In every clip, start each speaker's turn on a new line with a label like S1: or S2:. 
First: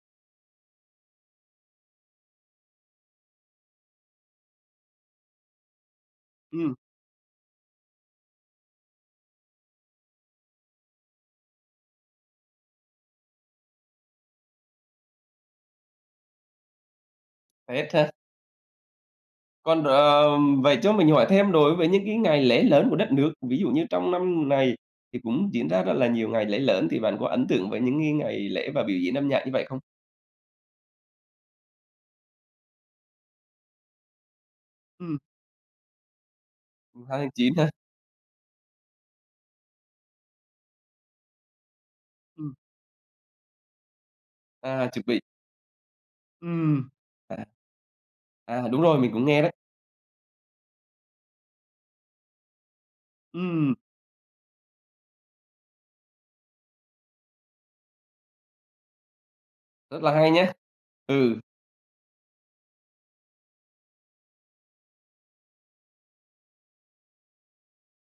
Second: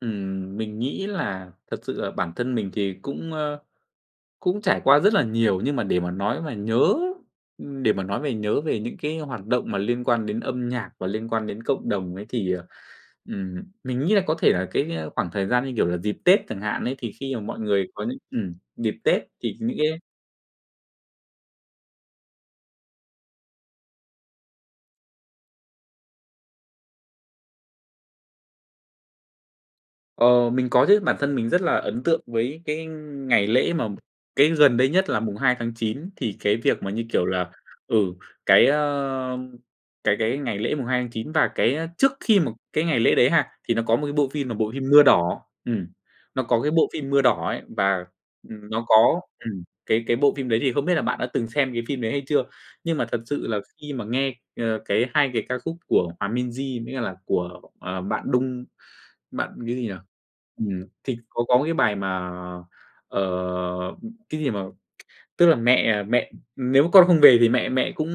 S1: Ừm, mình nghĩ là thật sự là bản thân mình thì cũng, ơ, cũng trải qua rất là nhiều nhưng mà để mà nói mà
S2: Ừm.
S1: nhớ để mà nói về nhớ về những cái hoạt động mà liên quan đến âm nhạc và liên quan đến cộng đồng ấy thì, ờ, ừm, mình nghĩ là có thể là cái khoảng thời gian như kiểu là dịp Tết chẳng hạn ấy, thì khi mà mọi người
S2: Tết
S1: có
S2: hả?
S1: những ừm, dịp Tết thì những
S2: Còn,
S1: cái
S2: ờ, vậy cho mình hỏi thêm đối với những cái ngày lễ lớn của đất nước, ví dụ như trong năm này thì cũng diễn ra rất là nhiều ngày lễ lớn, thì bạn có ấn tượng với những cái ngày lễ và biểu diễn âm nhạc như vậy không?
S1: Ờ, mình có chứ bản thân mình rất là ấn tượng với cái ngày lễ mà cái gần đây nhất
S2: Ừm.
S1: là 2/9 thì cái việc mà như,
S2: mùng hai
S1: kiểu
S2: tháng
S1: là,
S2: chín hả?
S1: ừ, cái, ơ, cái cái ngày lễ 2/9 và cái trước khi mà
S2: Ừm.
S1: cái ngày lễ đấy ha, thì nó có một cái bộ phim là bộ phim
S2: À,
S1: Mưa
S2: chuẩn bị.
S1: Đỏ, ừm, nó có cái bộ
S2: Ừm,
S1: phim Mưa
S2: à, à.
S1: Đỏ ấy và
S2: À, đúng
S1: nó
S2: rồi, mình
S1: có,
S2: cũng nghe đấy.
S1: ừm, cái cái bộ phim đấy thì không biết là bạn đã từng xem cái phim đấy hay chưa? Nhưng mà thật sự là
S2: Ừm.
S1: khi mà nghe, ơ, cái, 2 cái ca khúc của Hòa Minzy mới cả là của, ờ, bạn Đung, bạn cái gì nhỉ?
S2: Rất là hay nhá.
S1: Ừm, thì
S2: Ừ.
S1: có có cái bài mà, ờ, cái gì mà, tức là mẹ mẹ nếu mà con không về thì mẹ mẹ cũng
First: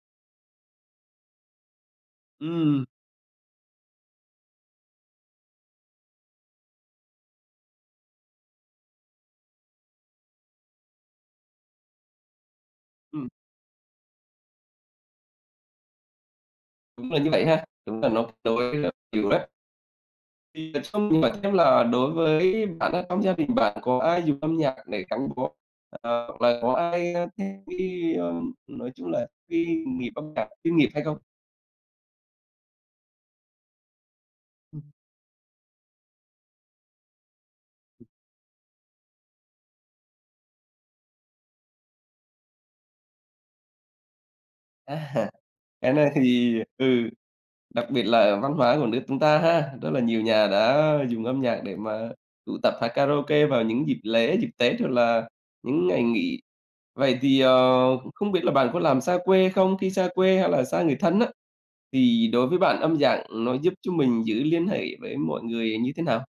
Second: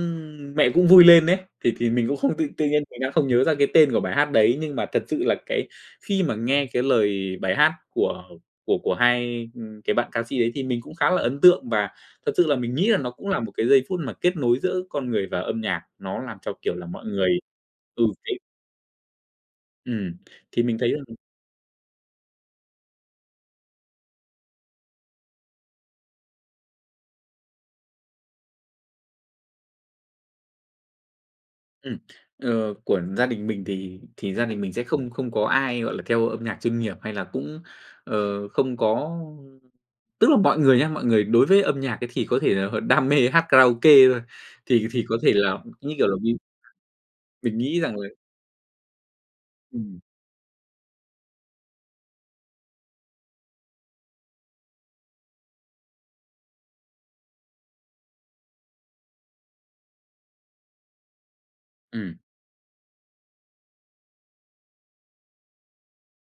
S1: mẹ cũng vui lên ấy, thì thì mình cũng không tự tự nhiên
S2: Ừm.
S1: mình đang không nhớ ra cái tên của bài hát đấy nhưng mà thật sự là, cái, khi mà nghe cái lời bài hát của của của hai cái bạn ca sĩ đấy, thì mình cũng khá là ấn tượng và thật sự là mình nghĩ là nó
S2: Ừm.
S1: cũng là một cái giây phút mà kết nối giữa con người và âm nhạc, nó làm cho, kiểu là, mọi
S2: Đúng là
S1: người
S2: như vậy ha, đúng
S1: ừ,
S2: là nó
S1: đấy.
S2: đối với á, thì rất
S1: Ừm, thì
S2: Thì
S1: mình
S2: nói
S1: thấy là
S2: chung nói chung là đối với bản thân trong gia đình bạn có ai dùng âm nhạc để gắn bó, ờ, hoặc là có ai thích đi, ơ, nói chung là đi nghiệp âm nhạc chuyên nghiệp hay không?
S1: Ừm, ờ, của gia đình mình thì thì gia đình mình
S2: Ừm.
S1: sẽ không không có ai, gọi là, theo âm nhạc chuyên nghiệp hay là cũng, ờ, không có tức là mọi người nhá, mọi người đối với âm nhạc ấy thì có thể là đam mê hát karaoke thôi, thì thì có
S2: À,
S1: thể là,
S2: cái
S1: như kiểu
S2: này
S1: là mình
S2: thì, ừ,
S1: mình nghĩ
S2: đặc
S1: rằng
S2: biệt
S1: là
S2: là văn hóa của nước chúng ta ha, rất
S1: Ừm.
S2: là nhiều nhà đã dùng âm nhạc để mà tụ tập hát karaoke vào những dịp lễ, dịp Tết hoặc là những ngày nghỉ. Vậy thì, ờ, không biết là bạn có làm xa quê không? Khi xa quê hay là xa người thân á,
S1: Ừm.
S2: thì đối với bạn âm dạng nó giúp cho mình giữ liên hệ với mọi người như thế nào?